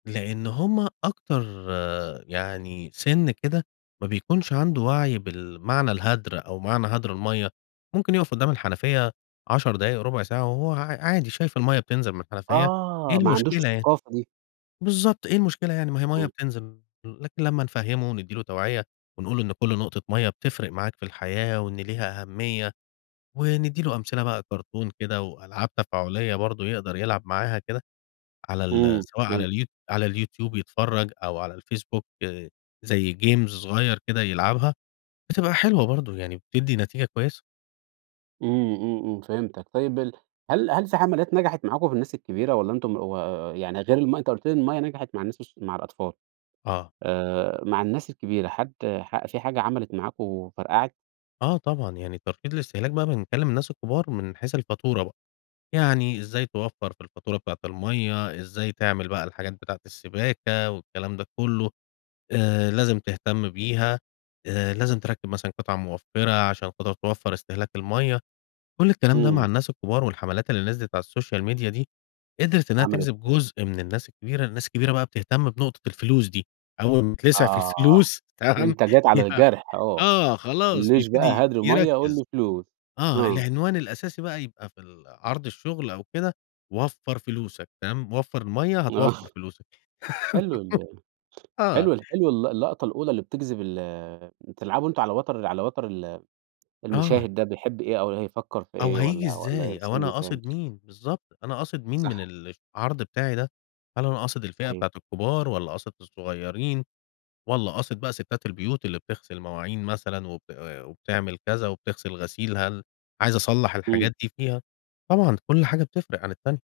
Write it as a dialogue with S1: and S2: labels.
S1: لإن همّ أكتر يعني سن كده ما بيكونش عنده وعي بالمعنى الهدر أو معنى هدر المَيَّة، ممكن يُوقف قدّام الحنفيَّة 10 دقايق، ربع ساعة، وهو عا عادي شايف المَيَّة بتنزل من الحنفيَّة، إيه
S2: آه، ما عندوش
S1: المشكلة يعني؟
S2: الثقافة دي.
S1: بالضبط إيه المشكلة يعني؟ ما هي مَيَّة
S2: امم.
S1: بتنزل، لكن لمّا نفهّمه وندِّي له توعية ونقول له إن كل نقطة مَيَّة بتفرق معاك في الحياة وإن ليها أهمية، وندِّي له أمثلة بقى كرتون كده وألعاب تفاعلية برضو يقدر يلعب معاها كده، على ال
S2: امم،
S1: سواء على
S2: فهمت.
S1: اليو على اليوتيوب يتفرج أو على الفيسبوك زي جيمز صغيّر كده يلعبها، بتبقى حلوة برضو يعني بتدِّي نتيجة كويّسة.
S2: امم، امم، امم، فهمتَك. طيب ال هل هل في حملات نجحت معاكم في الناس الكبيرة، والَّا أنتم و يعني غير الم أنتَ قلت لي الميَّة نجحت مع الناس الص مع الأطفال؟
S1: آه.
S2: آآ، مع الناس الكبيرة حد ح في حاجة عملت معاكم وفرقعت؟
S1: آه طبعًا، يعني ترشيد الاستهلاك بقى بنكلِّم الناس الكبار من حيث الفاتورة بقى، يعني إزَّاي توفَّر في الفاتورة بتاعة الميَّة، إزَّاي تعمل بقى الحاجات بتاعة السباكة والكلام ده كلّه، آآ، لازم تهتم بيها، آآ، لازم تركِّب مثلًا قطع موفِّرة عشان تقدر توفَّر استهلاك الميَّة، كل الكلام ده مع
S2: امم.
S1: الناس الكبار. والحملات اللي نزلت على السوشيال ميديا دي، قدرت إنّها تجذب
S2: عملت
S1: جزء من الناس الكبيرة، الناس الكبيرة بقى بتهتم بنقطة الفلوس دي، أول ما تتلسع في
S2: آه،
S1: الفلوس، تمام؟
S2: أنتَ جيت على
S1: يع
S2: الجرح آه، ما
S1: آه خلاص
S2: تقولّيش بقى
S1: بيبتدي
S2: هدر ميَّة وقل
S1: يركز،
S2: لي فلوس،
S1: آه
S2: آه.
S1: العنوان الأساسي بقى يبقى في ال عرض الشغل أو كده: وفَّر فلوسك، تمام؟ وفَّر الميَّة
S2: آه،
S1: هتوفَّر فلوسك،
S2: حلو ال
S1: آه.
S2: حلو حلو ال اللقطة الأولى اللي بتجذب ال بتلعبوا أنتم على وتر على وتر ال
S1: آه.
S2: المُشاهد ده بيحب إيه أو هيفكر في
S1: أو
S2: إيه
S1: هييجي
S2: والَّا
S1: إزاي؟
S2: والَّا
S1: أو أنا
S2: سنُّه كام.
S1: قاصد مين؟ بالضبط، أنا قاصد مين من
S2: صح.
S1: العرض بتاعي ده؟ هل أنا قاصد الفئة
S2: صحيح.
S1: بتاعة الكبار، والّا قاصد الصغيّرين، والّا قاصد بقى ستات البيوت اللي بتغسل المواعين مثلًا وب وبتعمل كذا وبتغسل الغسيل، هل عايز أصلَّح
S2: امم
S1: الحاجات دي فيها؟ طبعًا كل حاجة بتفرق عن التانية.